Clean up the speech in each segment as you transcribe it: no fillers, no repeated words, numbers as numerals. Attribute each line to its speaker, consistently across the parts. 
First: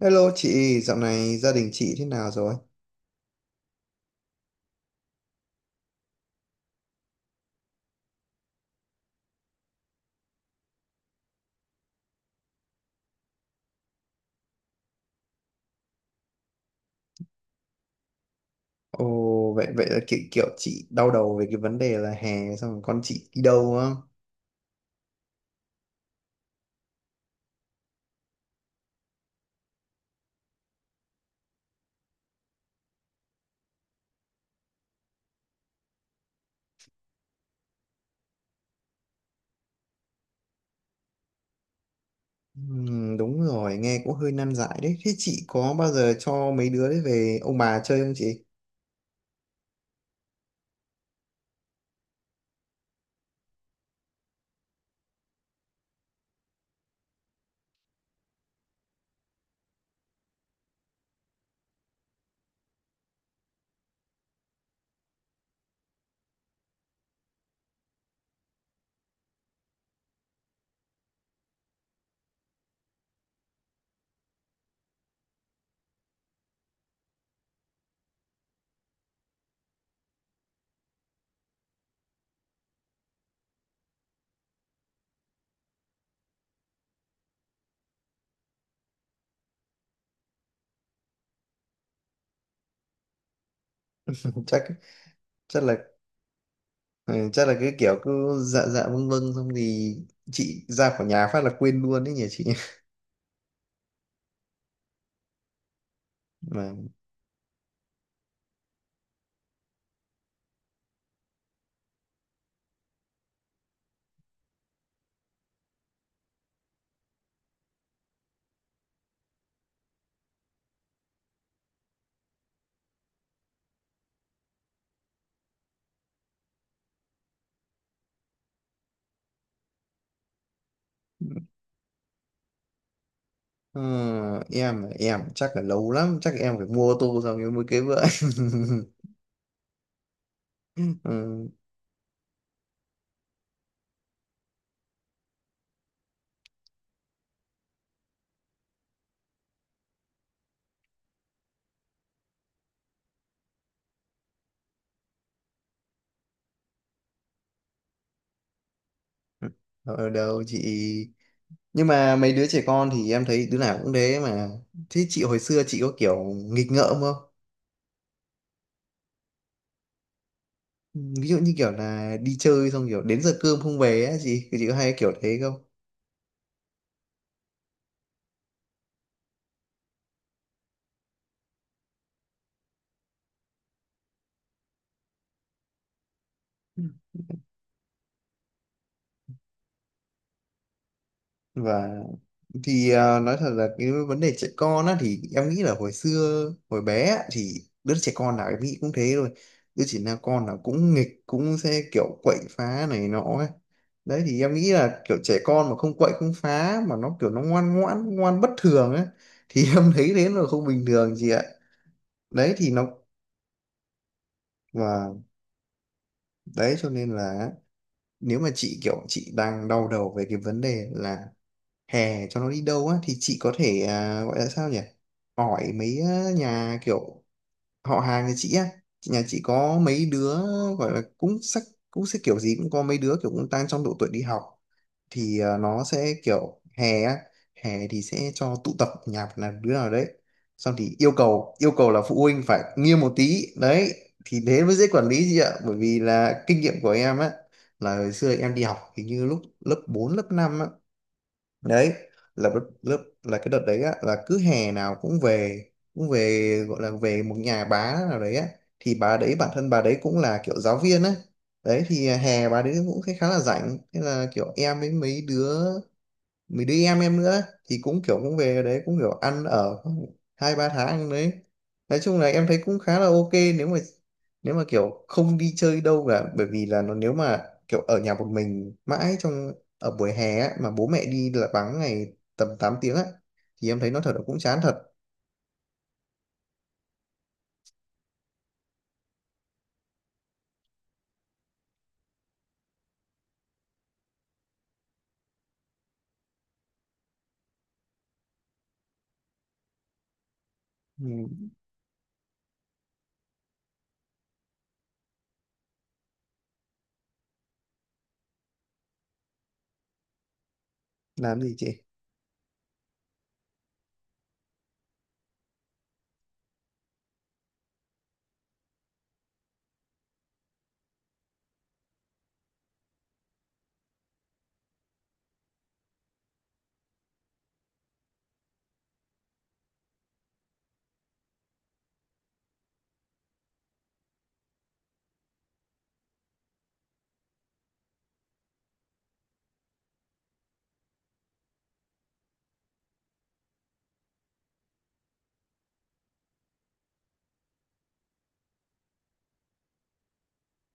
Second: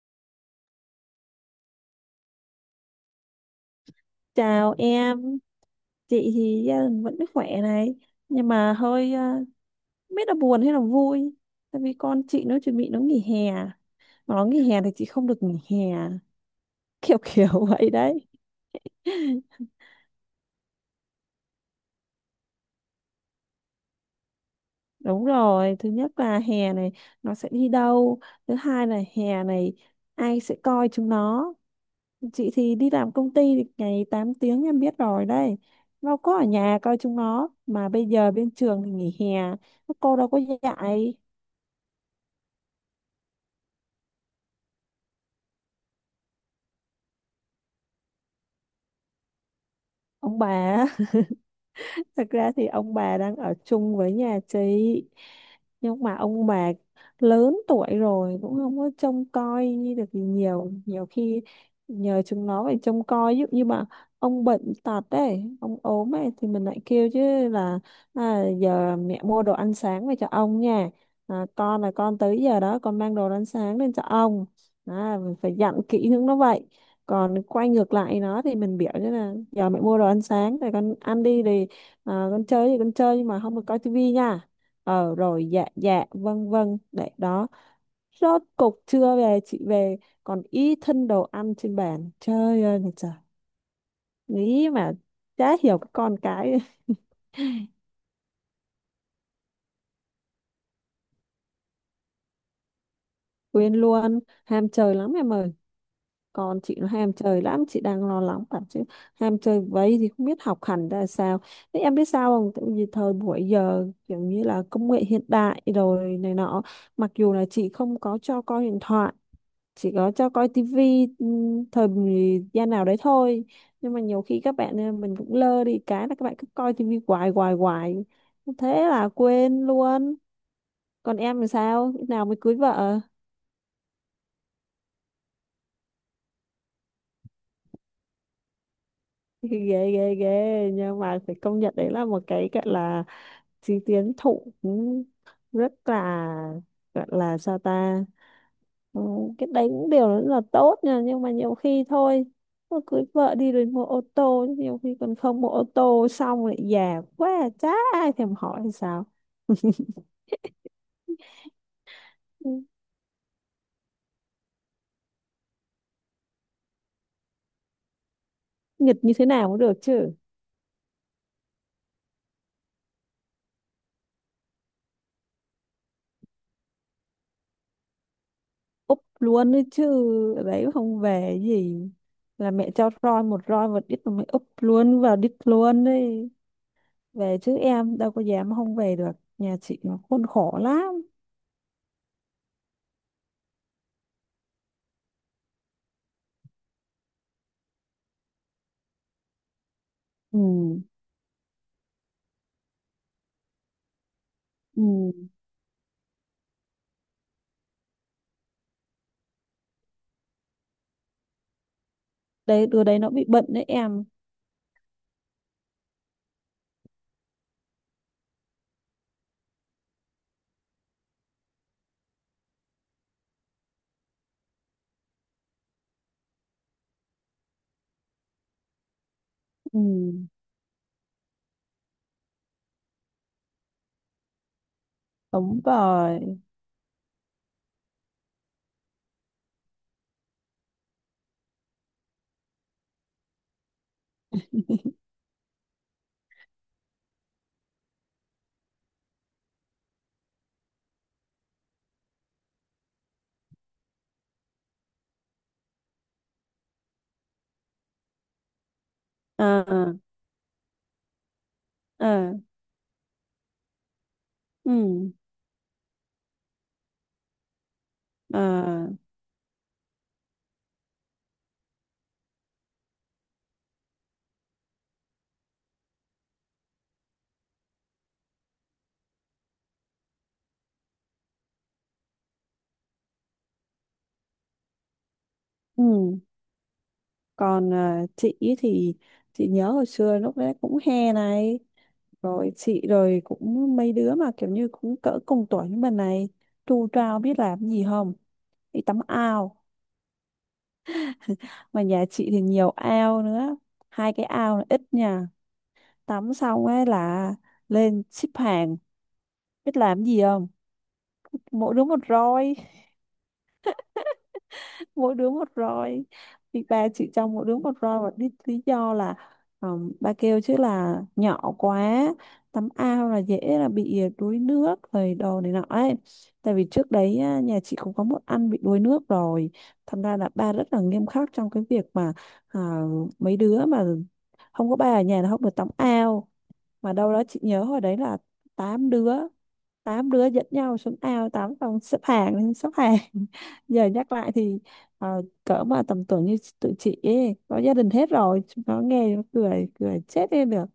Speaker 1: Hello chị, dạo này gia đình chị thế nào rồi?
Speaker 2: Chào em, chị thì gia đình vẫn khỏe này, nhưng mà hơi không biết là buồn hay là vui, tại vì con chị nó chuẩn bị nó nghỉ hè, mà nó nghỉ hè thì chị không được nghỉ hè, kiểu kiểu vậy đấy.
Speaker 1: Ồ, vậy vậy là kiểu chị đau đầu về cái vấn đề là hè xong rồi con chị đi đâu á?
Speaker 2: Đúng rồi, thứ nhất là hè này nó sẽ đi đâu, thứ hai là hè này ai sẽ coi chúng nó. Chị thì đi làm công ty thì ngày 8 tiếng em biết rồi đấy, nó có ở nhà coi chúng nó, mà bây giờ bên trường thì nghỉ hè, các cô đâu có dạy.
Speaker 1: Đúng rồi, nghe cũng hơi nan giải đấy. Thế chị có bao giờ cho mấy đứa đấy về ông bà chơi không chị?
Speaker 2: Ông bà. Thật ra thì ông bà đang ở chung với nhà chị, nhưng mà ông bà lớn tuổi rồi cũng không có trông coi được gì nhiều. Nhiều khi nhờ chúng nó phải trông coi, ví dụ như mà ông bệnh tật đấy, ông ốm ấy, thì mình lại kêu chứ là à, giờ mẹ mua đồ ăn sáng về cho ông nha, à, con là con tới giờ đó con mang đồ ăn sáng lên cho ông, à, mình phải dặn kỹ hướng nó vậy. Còn quay ngược lại nó thì mình biểu như là giờ mẹ mua đồ ăn sáng rồi con ăn đi thì Ờ, con chơi thì con chơi nhưng mà không được coi tivi nha, ờ rồi dạ dạ vâng vâng đấy đó, rốt cục trưa về chị về còn ý thân đồ ăn trên bàn, trời ơi là trời,
Speaker 1: Chắc
Speaker 2: nghĩ mà chả
Speaker 1: chắc là
Speaker 2: hiểu cái con cái.
Speaker 1: ừ, chắc là cái kiểu cứ dạ dạ vâng vâng xong thì chị ra khỏi nhà phát là quên luôn đấy nhỉ chị.
Speaker 2: Quên luôn, ham chơi lắm em ơi, con
Speaker 1: Mà
Speaker 2: chị nó ham chơi lắm, chị đang lo lắng lắm chứ. Ham chơi vậy thì không biết học hành ra sao. Thế em biết sao không, tại vì thời buổi giờ kiểu như là công nghệ hiện đại rồi này nọ, mặc dù là chị không có cho coi điện thoại, chỉ có cho coi tivi thời gian nào đấy thôi, nhưng mà nhiều khi các bạn mình cũng lơ đi, cái là các bạn cứ coi tivi hoài hoài hoài, thế là quên luôn. Còn em thì sao, lúc nào mới cưới vợ?
Speaker 1: ờ, em chắc là lâu lắm, chắc em phải mua ô tô xong rồi mới cưới vợ.
Speaker 2: Ghê ghê ghê, nhưng mà phải
Speaker 1: Ừ.
Speaker 2: công nhận đấy là một cái gọi là chí tiến thủ cũng rất là, gọi là sao ta. Ừ, cái đấy cũng đều rất là tốt nha, nhưng mà nhiều khi thôi mà cưới vợ đi rồi mua ô tô, nhiều khi còn không mua ô tô xong lại già quá, chả ai thèm hỏi hay sao.
Speaker 1: Ở đâu chị, nhưng mà mấy đứa
Speaker 2: Ừ,
Speaker 1: trẻ con thì em thấy đứa nào cũng thế mà. Thế chị hồi xưa chị có kiểu nghịch ngợm không,
Speaker 2: nghịch như thế nào cũng được chứ.
Speaker 1: ví dụ như kiểu là đi chơi xong kiểu đến giờ cơm không về á, chị thì chị có hay kiểu thế không?
Speaker 2: Úp luôn đấy chứ, ở đấy không về gì, là mẹ cho roi một đít, mà mày úp luôn vào đít luôn đấy, về chứ em đâu có dám không về được, nhà chị nó khốn khổ lắm.
Speaker 1: Và thì à, nói thật là cái vấn đề trẻ con á, thì em nghĩ là hồi xưa hồi bé á, thì đứa trẻ con nào em nghĩ cũng thế rồi. Đứa trẻ nào
Speaker 2: Ừ.
Speaker 1: con nào cũng nghịch, cũng sẽ kiểu quậy phá này nọ ấy. Đấy thì em nghĩ
Speaker 2: Ừ.
Speaker 1: là kiểu trẻ con mà không quậy không phá mà nó kiểu nó ngoan ngoãn ngoan bất thường ấy, thì em thấy thế là không bình thường chị ạ. Đấy
Speaker 2: Đấy,
Speaker 1: thì
Speaker 2: đứa
Speaker 1: nó,
Speaker 2: đấy nó bị bệnh đấy em.
Speaker 1: và đấy cho nên là nếu mà chị kiểu chị đang đau đầu về cái vấn đề là hè cho nó đi đâu á, thì chị có thể à, gọi là sao nhỉ, hỏi mấy nhà kiểu họ hàng nhà chị á. Nhà chị có
Speaker 2: Ừ,
Speaker 1: mấy đứa gọi là cũng sắc, cũng sẽ kiểu gì cũng có mấy đứa kiểu cũng đang trong độ tuổi đi học, thì ờ,
Speaker 2: đúng
Speaker 1: nó sẽ
Speaker 2: rồi.
Speaker 1: kiểu hè á, hè thì sẽ cho tụ tập nhà một là đứa nào đấy, xong thì yêu cầu là phụ huynh phải nghiêm một tí đấy, thì thế mới dễ quản lý chị ạ, bởi vì là kinh nghiệm của em á, là hồi xưa em đi học hình như lúc lớp 4 lớp năm á. Đấy là lớp lớp- là cái đợt đấy á, là cứ hè nào cũng về, cũng về gọi là về một nhà bá nào đấy á, thì bà đấy bản thân bà
Speaker 2: À.
Speaker 1: đấy cũng là kiểu giáo viên á. Đấy thì à,
Speaker 2: À.
Speaker 1: hè bà đấy cũng khá khá là rảnh, thế là kiểu em với
Speaker 2: Ừ.
Speaker 1: mấy đứa mình đi em nữa, thì cũng kiểu cũng về đấy
Speaker 2: À.
Speaker 1: cũng kiểu ăn ở hai ba tháng đấy. Nói chung là em thấy cũng khá là ok, nếu mà kiểu không đi chơi đâu cả, bởi vì là nó nếu mà kiểu ở nhà một mình mãi trong ở buổi hè á, mà bố mẹ đi là vắng ngày tầm 8 tiếng á, thì em thấy nó thật là cũng chán thật.
Speaker 2: Ừ. Còn à, chị ý thì chị nhớ hồi xưa lúc đấy cũng hè này, rồi chị rồi cũng mấy đứa mà kiểu như cũng cỡ cùng tuổi như mình này, tu trao biết làm gì không? Đi tắm ao,
Speaker 1: Ừ.
Speaker 2: mà nhà chị thì nhiều ao nữa, hai cái ao là ít nha. Tắm xong ấy là lên xếp hàng, biết làm gì không?
Speaker 1: Làm gì chị?
Speaker 2: Mỗi đứa một roi, mỗi đứa một roi, thì ba chị trong mỗi đứa một roi. Và lý do là ba kêu chứ là nhỏ quá, tắm ao là dễ là bị đuối nước rồi đồ này nọ ấy. Tại vì trước đấy á, nhà chị cũng có một anh bị đuối nước rồi, thành ra là ba rất là nghiêm khắc trong cái việc mà à, mấy đứa mà không có ba ở nhà là không được tắm ao. Mà đâu đó chị nhớ hồi đấy là 8 đứa, 8 đứa dẫn nhau xuống ao tắm xong xếp hàng xếp hàng. Giờ nhắc lại thì cỡ mà tầm tuổi như tụi chị ấy có gia đình hết rồi, chúng nó nghe nó cười cười chết đi được.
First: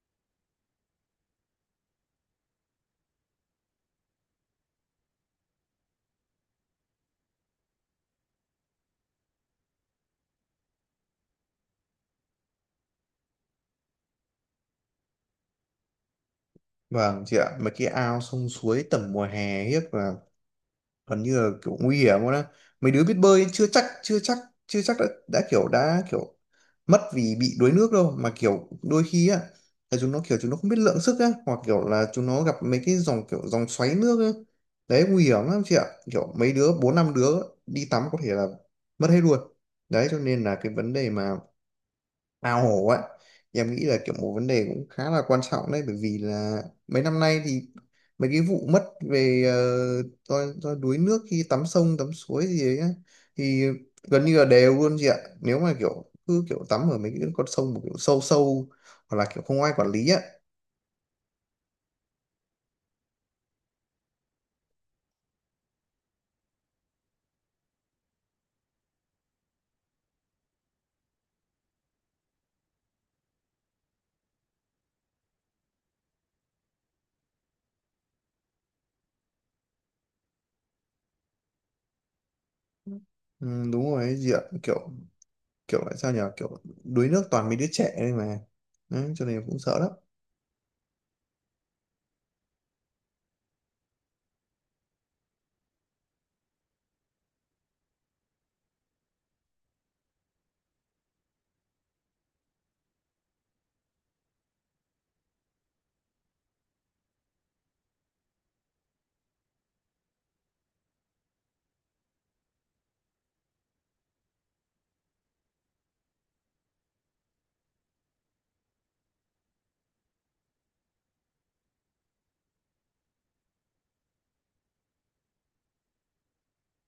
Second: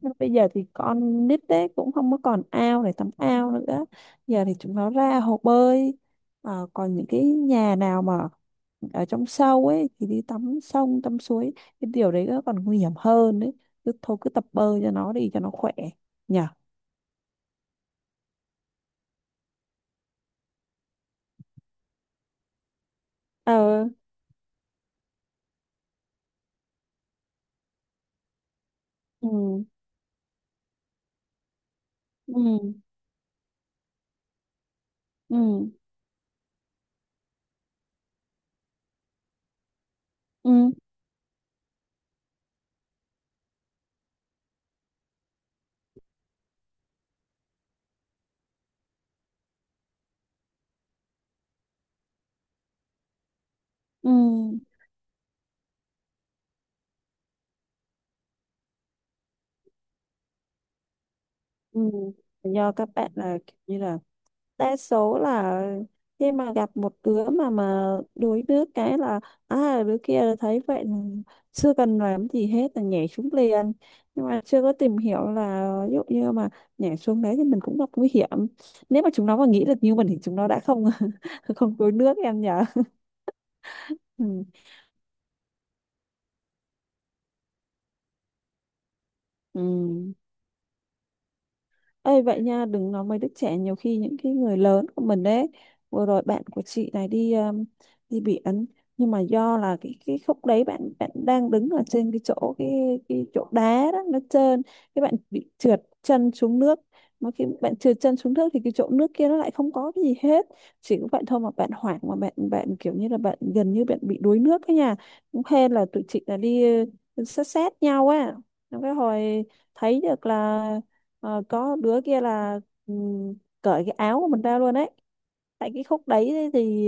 Speaker 2: Nhưng bây giờ thì con nít đấy cũng không có còn ao để tắm ao nữa, giờ thì chúng nó ra hồ bơi. Còn những cái nhà nào mà ở trong sâu ấy thì đi tắm sông tắm suối, cái điều đấy nó còn nguy hiểm hơn đấy. Cứ thôi cứ tập bơi cho nó đi cho nó khỏe nhỉ.
Speaker 1: Vâng chị ạ, mấy cái ao sông suối tầm mùa hè hiếp là gần như là kiểu nguy hiểm luôn á. Mấy đứa biết bơi chưa chắc
Speaker 2: Ờ.
Speaker 1: chưa chắc chưa chắc đã kiểu mất vì bị đuối nước đâu, mà kiểu đôi khi
Speaker 2: Ừ.
Speaker 1: á là chúng nó kiểu chúng nó không biết lượng sức á, hoặc kiểu là chúng nó gặp
Speaker 2: Ừ.
Speaker 1: mấy cái dòng kiểu dòng xoáy nước á. Đấy nguy
Speaker 2: Ừ.
Speaker 1: hiểm lắm chị ạ, kiểu mấy đứa bốn năm đứa đi tắm có thể là mất hết luôn. Đấy cho nên là
Speaker 2: Ừ.
Speaker 1: cái vấn đề mà ao hổ ấy, thì em nghĩ là kiểu một vấn đề cũng khá là quan trọng đấy, bởi vì là mấy năm nay thì mấy cái vụ mất về ờ, do đuối nước khi tắm sông tắm suối gì đấy á, thì
Speaker 2: Ừ.
Speaker 1: gần như là đều luôn chị ạ, nếu mà kiểu cứ kiểu tắm ở mấy cái con sông mà kiểu sâu sâu hoặc là kiểu không ai quản lý á.
Speaker 2: Ừ. Do các bạn là kiểu như là đa số là khi mà gặp một đứa mà đuối nước, cái là à, đứa kia thấy vậy là chưa cần làm gì hết là nhảy xuống liền, nhưng mà chưa có tìm hiểu là ví dụ như mà nhảy xuống đấy thì mình cũng gặp nguy hiểm. Nếu mà chúng nó mà nghĩ được như mình thì chúng nó đã không không đuối nước em nhở.
Speaker 1: Ừ, đúng rồi ấy chị ạ,
Speaker 2: Ừ.
Speaker 1: kiểu kiểu lại sao nhỉ, kiểu đuối nước toàn mấy đứa trẻ đây mà. Đấy, cho nên em cũng sợ lắm.
Speaker 2: Ừ. Ê vậy nha, đừng nói mấy đứa trẻ, nhiều khi những cái người lớn của mình đấy. Vừa rồi bạn của chị này đi đi biển, nhưng mà do là cái khúc đấy bạn bạn đang đứng ở trên cái chỗ cái chỗ đá đó nó trơn, cái bạn bị trượt chân xuống nước. Mà khi bạn trượt chân xuống nước thì cái chỗ nước kia nó lại không có cái gì hết. Chỉ có vậy thôi mà bạn hoảng, mà bạn bạn kiểu như là bạn gần như bạn bị đuối nước ấy nha. Cũng hên là tụi chị là đi ừ, sát sát nhau á. Xong cái hồi thấy được là có đứa kia là ừm, cởi cái áo của mình ra luôn đấy, tại cái khúc đấy thì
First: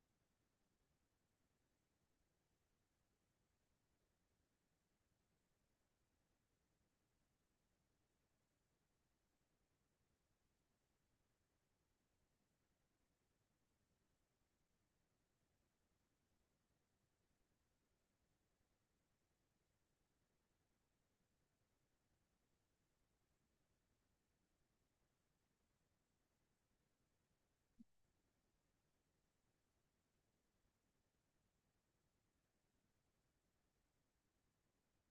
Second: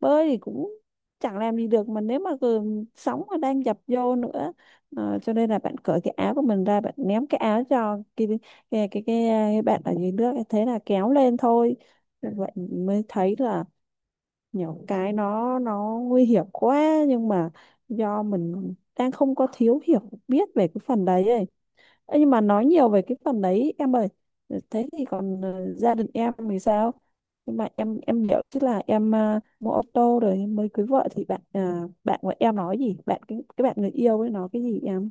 Speaker 2: bơi thì cũng chẳng làm gì được mà, nếu mà cứ sóng mà đang dập vô nữa, cho nên là bạn cởi cái áo của mình ra, bạn ném cái áo cho cái bạn ở dưới nước, thế là kéo lên thôi. Vậy mới thấy là nhiều cái nó nguy hiểm quá, nhưng mà do mình đang không có thiếu hiểu biết về cái phần đấy ấy. Ê, nhưng mà nói nhiều về cái phần đấy em ơi, thế thì còn gia đình em thì sao? Nhưng mà em hiểu chứ, là em mua ô tô rồi em mới cưới vợ, thì bạn của em nói gì, bạn cái bạn người yêu ấy nói cái gì em?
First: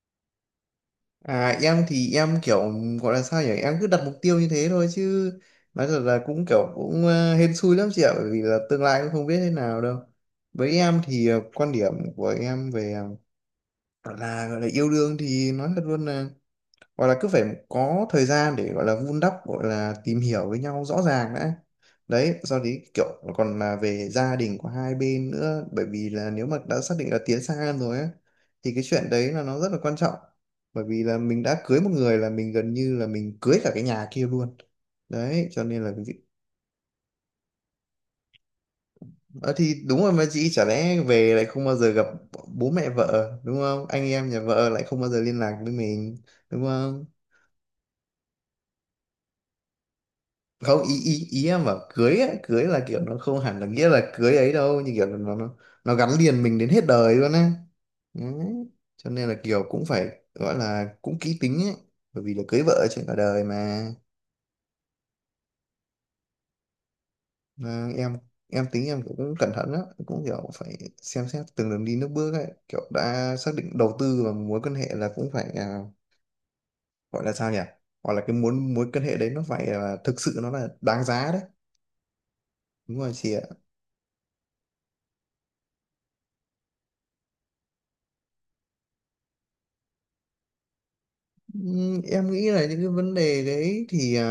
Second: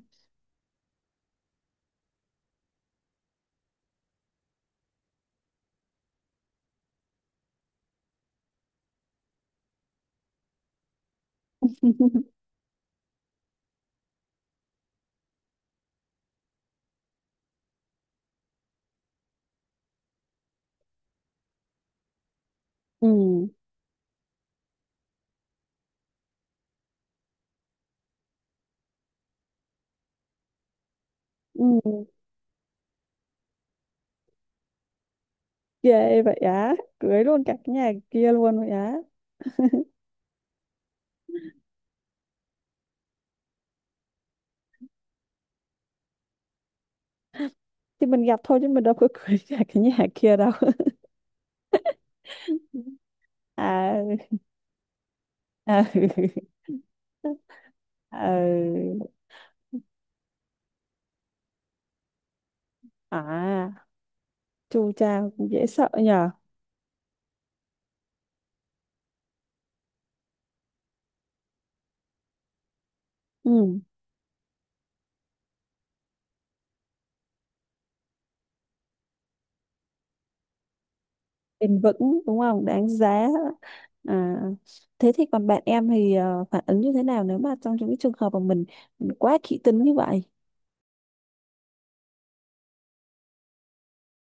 Speaker 1: À em thì em kiểu gọi là sao nhỉ, em cứ đặt mục tiêu như thế thôi chứ, nói thật là cũng kiểu cũng ờ, hên xui lắm chị ạ, bởi vì là tương lai cũng không biết thế nào đâu. Với em thì ờ, quan điểm của em về ờ, là gọi là yêu đương thì nói thật luôn là gọi là cứ phải có thời gian để gọi là vun đắp, gọi là tìm hiểu với nhau rõ ràng đã. Đấy sau đấy kiểu
Speaker 2: Ừ.
Speaker 1: còn là về gia đình của hai bên nữa, bởi vì là nếu mà đã xác định là tiến xa hơn rồi á, thì cái chuyện đấy là nó rất là quan trọng, bởi vì là mình đã
Speaker 2: Ừ.
Speaker 1: cưới một người là mình gần như là mình cưới cả cái nhà kia luôn. Đấy cho nên là
Speaker 2: Ghê vậy á, cưới luôn cả cái nhà kia luôn vậy á?
Speaker 1: Ờ, thì đúng rồi mà chị, chả lẽ về lại không bao giờ gặp bố mẹ vợ, đúng không, anh em nhà vợ lại không bao giờ liên lạc với mình, đúng không?
Speaker 2: Thì mình gặp thôi chứ mình đâu có cưới cả cái nhà kia đâu.
Speaker 1: Không, ý ý ý em bảo cưới á, cưới là kiểu nó không hẳn là nghĩa
Speaker 2: À.
Speaker 1: là cưới ấy đâu, như kiểu là nó
Speaker 2: À,
Speaker 1: nó gắn liền mình đến hết đời luôn á.
Speaker 2: à,
Speaker 1: Đấy. Cho nên là kiểu cũng phải gọi là cũng kỹ tính ấy, bởi vì là cưới vợ trên cả đời
Speaker 2: à,
Speaker 1: mà.
Speaker 2: chu cha cũng dễ sợ nhờ.
Speaker 1: Mà em tính em cũng cẩn thận á, cũng kiểu phải xem xét từng đường đi nước bước ấy, kiểu đã xác
Speaker 2: Ừ.
Speaker 1: định đầu tư vào mối quan hệ là cũng phải à, gọi là sao nhỉ, gọi là cái muốn mối quan hệ đấy nó phải là thực sự nó là đáng giá đấy.
Speaker 2: Bền vững đúng không, đáng
Speaker 1: Đúng rồi
Speaker 2: giá.
Speaker 1: chị ạ.
Speaker 2: À, thế thì còn bạn em thì phản ứng như thế nào nếu mà trong những cái trường hợp mà mình quá kỹ tính như vậy?
Speaker 1: Em nghĩ là những cái vấn đề đấy thì à,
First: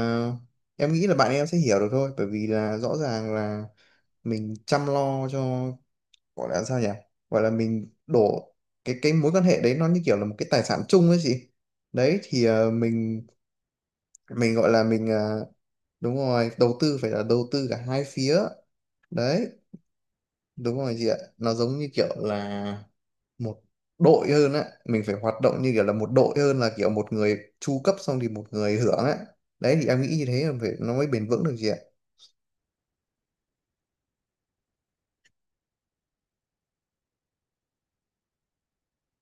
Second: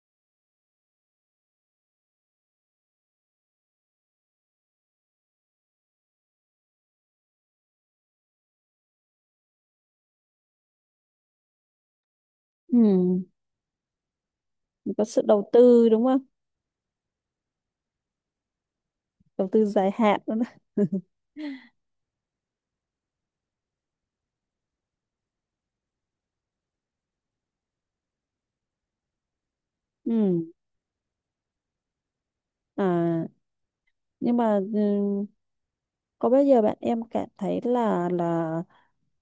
Speaker 1: em nghĩ là bạn em sẽ hiểu được thôi, bởi vì là rõ ràng là mình chăm lo cho gọi là sao nhỉ, gọi là mình đổ cái mối quan hệ đấy nó như kiểu là một cái tài sản chung ấy chị. Đấy thì à,
Speaker 2: Ừ.
Speaker 1: mình gọi là
Speaker 2: Mình có
Speaker 1: mình
Speaker 2: sự
Speaker 1: à,
Speaker 2: đầu tư đúng
Speaker 1: đúng
Speaker 2: không.
Speaker 1: rồi, đầu tư phải là đầu tư cả hai phía. Đấy,
Speaker 2: Đầu tư dài hạn đó.
Speaker 1: đúng rồi chị ạ, nó giống như kiểu là một đội hơn á, mình phải hoạt động như kiểu là một đội hơn là kiểu một người chu cấp xong thì một người hưởng á. Đấy thì em nghĩ như thế
Speaker 2: Ừ.
Speaker 1: là phải nó mới bền vững được chị ạ.
Speaker 2: À, nhưng mà ừ, có bao giờ bạn em cảm thấy là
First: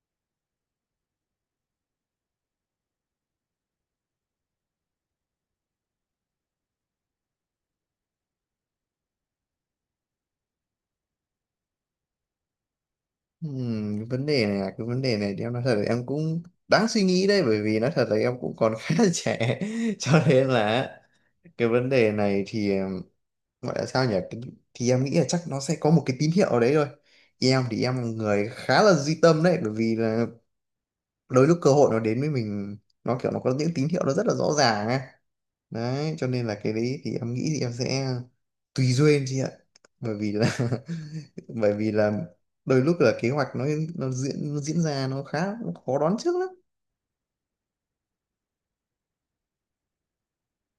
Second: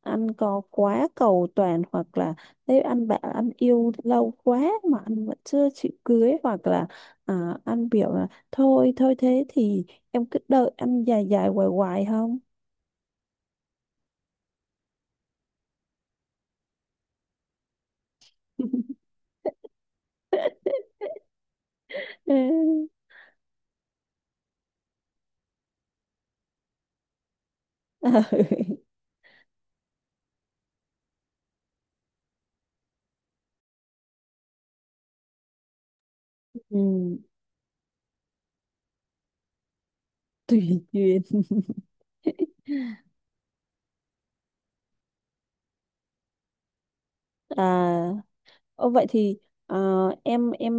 Speaker 2: anh có quá cầu toàn, hoặc là nếu anh bảo anh yêu lâu quá mà anh vẫn chưa chịu cưới, hoặc là à, anh biểu là thôi thôi thế thì em cứ đợi anh dài dài hoài hoài không?
Speaker 1: Cái vấn đề này thì em nói thật là em cũng đáng suy nghĩ đấy, bởi vì nói thật là em cũng còn khá là trẻ, cho nên là cái vấn đề
Speaker 2: Ừ.
Speaker 1: này thì gọi là sao nhỉ, thì em nghĩ là chắc nó sẽ có một cái tín hiệu ở đấy thôi. Em thì em là người khá là duy tâm đấy, bởi vì là đôi lúc cơ hội nó đến với mình, nó kiểu nó có những tín hiệu nó rất là rõ ràng ấy. Đấy cho nên là cái đấy thì
Speaker 2: Ừ,
Speaker 1: em nghĩ thì em sẽ tùy duyên chị ạ, bởi vì là
Speaker 2: tùy duyên.
Speaker 1: bởi vì là đôi lúc là kế hoạch nó nó diễn ra nó khá nó khó đoán trước lắm.
Speaker 2: À, ô vậy thì ờ, em em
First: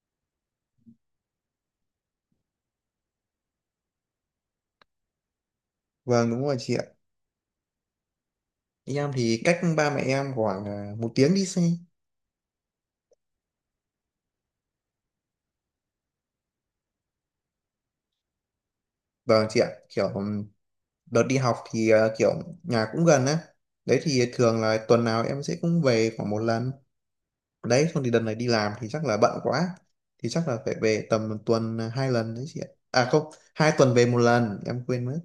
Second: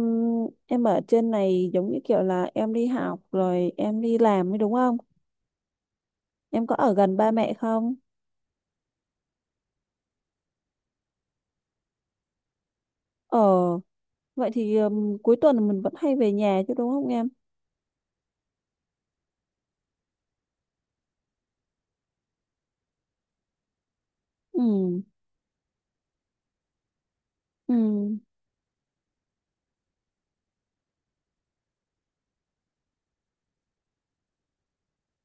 Speaker 2: em ở trên này giống như kiểu là em đi học rồi em đi làm ấy đúng không?
Speaker 1: Vâng đúng rồi
Speaker 2: Em có
Speaker 1: chị ạ.
Speaker 2: ở gần ba mẹ không?
Speaker 1: Em thì cách ba mẹ em khoảng à, một tiếng đi xe.
Speaker 2: Ờ, vậy thì cuối tuần mình vẫn hay về nhà chứ đúng không em?
Speaker 1: Vâng chị ạ, kiểu đợt đi học thì à, kiểu nhà cũng gần á, đấy thì thường là
Speaker 2: Ừ,
Speaker 1: tuần nào em sẽ cũng về khoảng một lần. Đấy xong
Speaker 2: ừ,
Speaker 1: thì đợt này đi làm thì chắc là bận quá, thì chắc là phải về tầm một tuần hai lần đấy chị ạ, à không, hai tuần về một lần em quên mất.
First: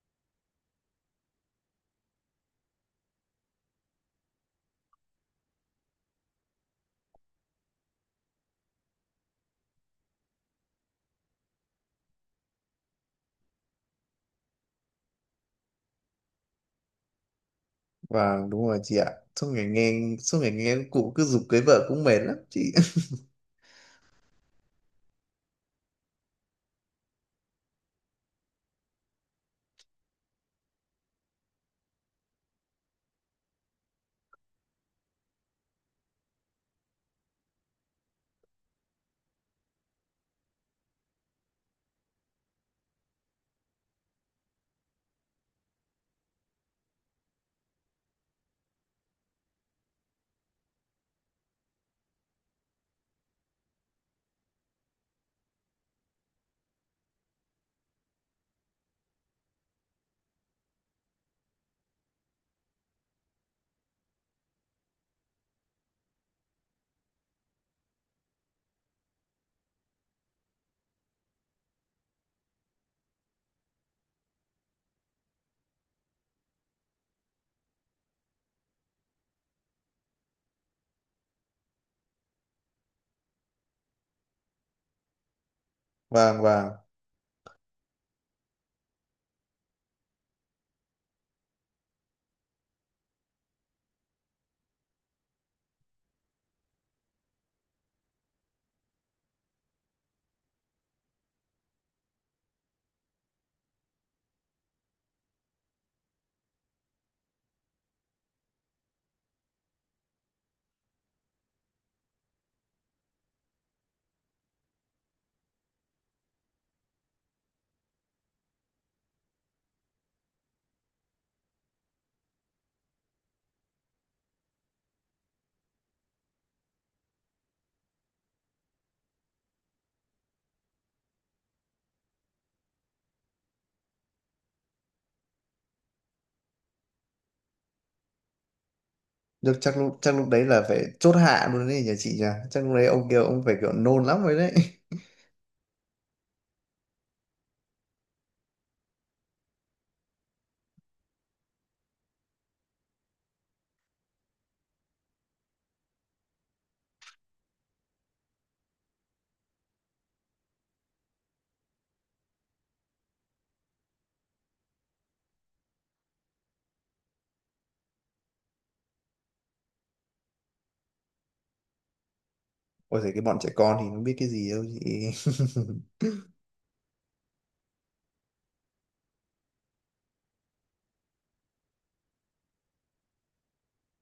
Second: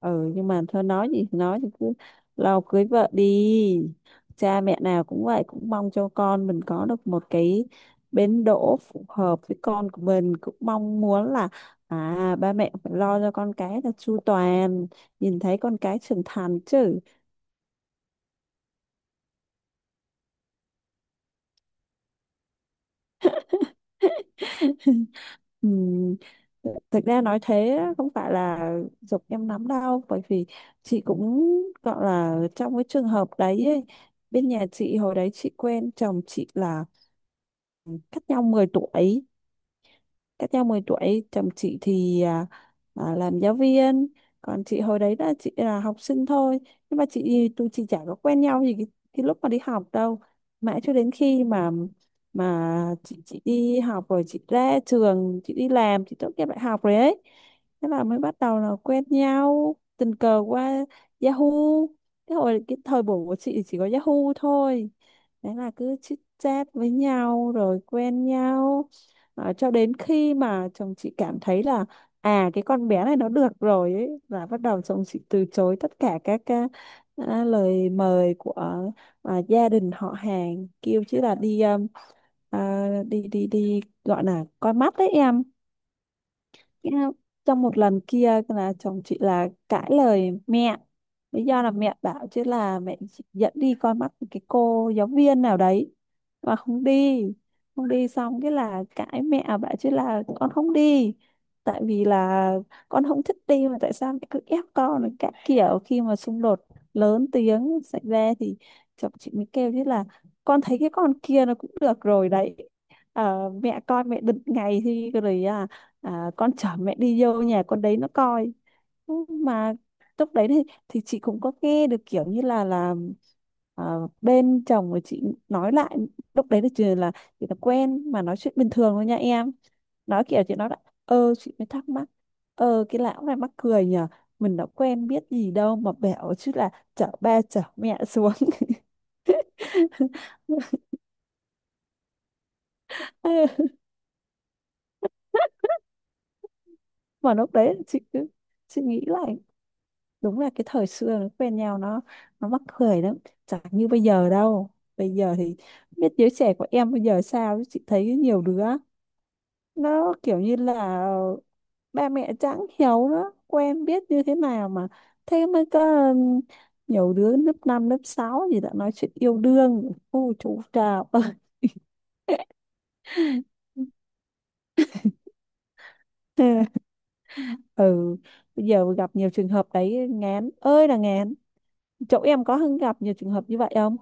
Speaker 2: ừ, nhưng mà thôi nói gì thì nói thì cứ lo cưới vợ đi. Cha mẹ nào cũng vậy, cũng mong cho con mình có được một cái bến đỗ phù hợp với con của mình. Cũng mong muốn là à, ba mẹ phải lo cho con cái là chu toàn, nhìn thấy con cái trưởng thành chứ.
Speaker 1: Vâng đúng rồi chị ạ, suốt ngày nghe cụ cứ giục cưới vợ cũng mệt lắm chị.
Speaker 2: Ừm, Thực ra nói thế á, không phải là giục em lắm đâu, bởi vì chị cũng gọi là trong cái trường hợp đấy ấy. Bên nhà chị hồi đấy, chị quen chồng chị là cách nhau 10 tuổi cách nhau 10 tuổi. Chồng chị thì làm giáo viên, còn chị hồi đấy là chị là học sinh thôi. Nhưng mà tụi chị chả có quen nhau gì cái lúc mà đi học đâu, mãi cho đến khi mà mà chị đi học rồi, chị ra trường, chị đi làm, chị tốt nghiệp đại học rồi ấy, thế là mới bắt đầu là quen nhau tình cờ qua Yahoo. Cái hồi cái thời buổi của chị thì chỉ có Yahoo thôi, đấy là cứ chit chat với nhau rồi quen nhau đó, cho đến khi mà chồng chị cảm thấy là à cái con bé này nó được rồi ấy, là bắt đầu chồng chị từ chối tất cả các cái, lời mời của gia đình họ hàng, kêu chứ là đi à, đi đi đi gọi là coi mắt đấy em.
Speaker 1: Vâng vâng
Speaker 2: cái- Trong một lần kia là chồng chị là cãi lời mẹ. Lý do là mẹ bảo chứ là mẹ chỉ dẫn đi coi mắt cái cô giáo viên nào đấy mà không đi. Không đi, xong cái là cãi, mẹ bảo chứ là con không đi. Tại vì là con không thích đi mà tại sao mẹ cứ ép con rồi các kiểu, khi mà xung đột lớn tiếng xảy ra thì chồng chị mới kêu chứ là con thấy cái con kia nó cũng được rồi đấy. Ờ, mẹ coi mẹ định ngày thì rồi, con chở mẹ đi vô nhà con đấy nó coi. Ừ, mà lúc đấy thì chị cũng có nghe được kiểu như là à, bên chồng của chị nói lại, lúc đấy là chỉ là quen mà nói chuyện bình thường thôi nha em. Nói kiểu chị nói là ờ chị mới thắc mắc, ờ cái lão này mắc cười nhờ, mình đã quen biết gì đâu mà bảo chứ là chở ba chở mẹ xuống.
Speaker 1: được, chắc lúc đấy là phải chốt hạ luôn đấy nhà chị nhỉ, chắc lúc đấy ông kia ông phải kiểu nôn lắm rồi đấy.
Speaker 2: Mà lúc đấy chị cứ, chị nghĩ lại đúng là cái thời xưa nó quen nhau, nó mắc cười lắm, chẳng như bây giờ đâu. Bây giờ thì không biết giới trẻ của em bây giờ sao, chứ chị thấy nhiều đứa nó kiểu như là ba mẹ chẳng hiểu nó quen biết như thế nào, mà thế mới có nhiều đứa lớp 5 lớp 6 gì đã nói chuyện yêu đương, ô chú chào.
Speaker 1: Ôi giời cái bọn trẻ con thì nó biết cái gì đâu chị.
Speaker 2: Ừ, bây giờ gặp nhiều trường hợp đấy, ngán ơi là ngán. Chỗ em có gặp nhiều trường hợp như vậy không?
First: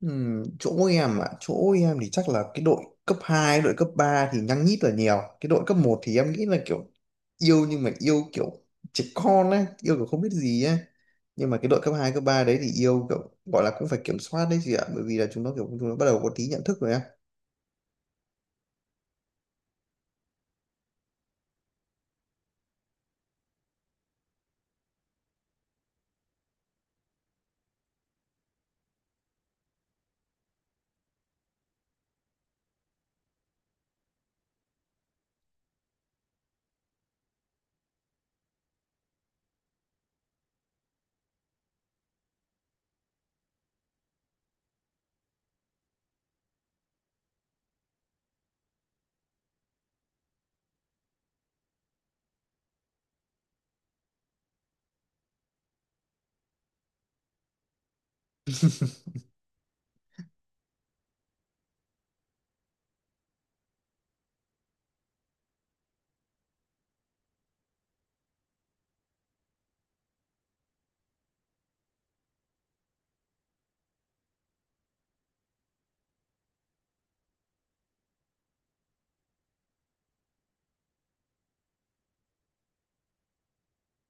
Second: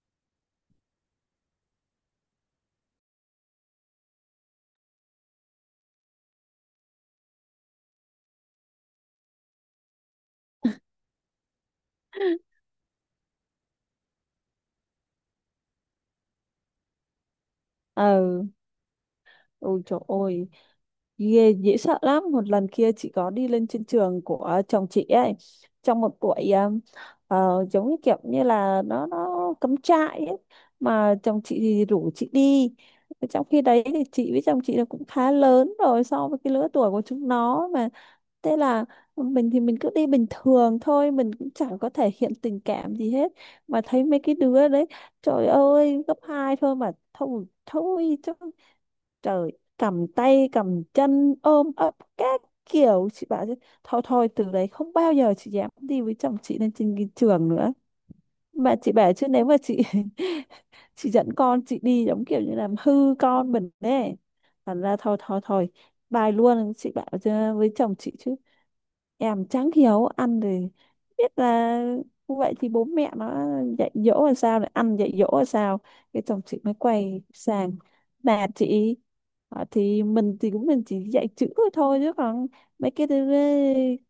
Speaker 1: Chỗ em ạ, chỗ em thì chắc là cái đội cấp 2, đội cấp 3 thì nhăng nhít là nhiều. Cái đội cấp một thì em nghĩ là kiểu yêu nhưng mà yêu kiểu trẻ con ấy, yêu kiểu không biết gì ấy. Nhưng mà cái đội cấp 2 cấp 3 đấy thì yêu kiểu gọi là cũng phải kiểm soát đấy chị ạ, bởi vì là chúng nó bắt đầu có tí nhận thức rồi á.
Speaker 2: Ờ, ôi trời ơi, ghê dễ sợ lắm. Một lần kia chị có đi lên trên trường của chồng chị ấy, trong một buổi giống như kiểu như là nó cắm trại ấy, mà chồng chị thì rủ chị đi. Trong khi đấy thì chị với chồng chị là cũng khá lớn rồi so với cái lứa tuổi của chúng nó. Mà thế là mình thì mình cứ đi bình thường thôi, mình cũng chẳng có thể hiện tình cảm gì hết, mà thấy mấy cái đứa đấy, trời ơi, gấp hai thôi mà thôi thôi chứ, trời, cầm tay cầm chân ôm ấp các kiểu. Chị bảo chứ thôi thôi, từ đấy không bao giờ chị dám đi với chồng chị lên trên cái trường nữa. Mà chị bảo chứ nếu mà chị chị dẫn con chị đi giống kiểu như làm hư con mình đấy, thành ra thôi thôi thôi, bài luôn. Chị bảo với chồng chị chứ em chẳng hiểu, ăn thì biết là như vậy thì bố mẹ nó dạy dỗ là sao, này ăn dạy dỗ là sao. Cái chồng chị mới quay sang là chị: "Ờ, thì mình thì cũng mình chỉ dạy chữ thôi thôi chứ, còn mấy cái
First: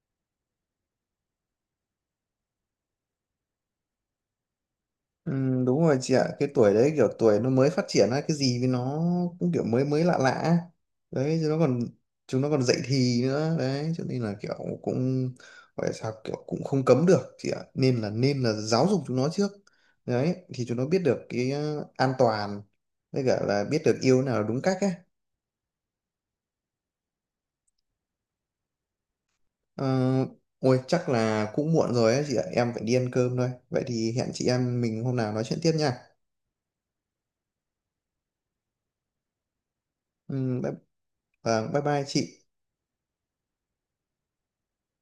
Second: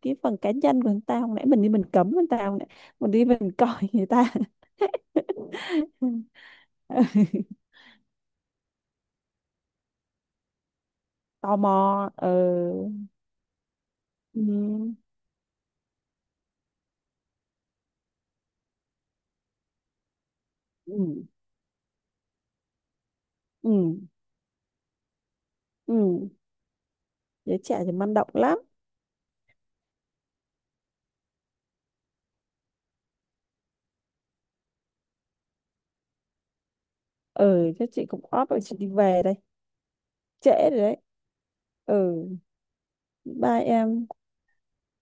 Speaker 2: cái phần cá nhân của người ta, hồi nãy mình đi mình cấm người ta, hồi nãy mình đi mình coi người ta.
Speaker 1: Ừ, đúng rồi chị ạ, cái tuổi đấy kiểu tuổi nó mới phát triển á, cái gì với nó cũng kiểu mới mới lạ lạ á. Đấy chứ
Speaker 2: Tò
Speaker 1: nó
Speaker 2: mò,
Speaker 1: còn
Speaker 2: ờ.
Speaker 1: chúng nó còn dậy thì nữa, đấy cho nên là
Speaker 2: Ừ.
Speaker 1: kiểu cũng gọi là sao, kiểu cũng không cấm được chị ạ, nên là giáo dục chúng nó trước. Đấy thì chúng nó biết được
Speaker 2: Ừ.
Speaker 1: cái ờ, an toàn với cả là
Speaker 2: Ừ,
Speaker 1: biết được yêu nào là đúng cách ấy.
Speaker 2: ừ, giới trẻ thì man động lắm.
Speaker 1: Ờ, ôi chắc là cũng muộn rồi ấy chị ạ, em phải đi ăn cơm thôi, vậy thì hẹn chị em mình hôm nào nói chuyện tiếp nha.
Speaker 2: Ờ, chắc chị cũng off rồi, chị đi về đây,
Speaker 1: Ừ,
Speaker 2: trễ
Speaker 1: bye,
Speaker 2: rồi đấy.
Speaker 1: vâng, bye bye
Speaker 2: Ừ,
Speaker 1: chị.
Speaker 2: bye em.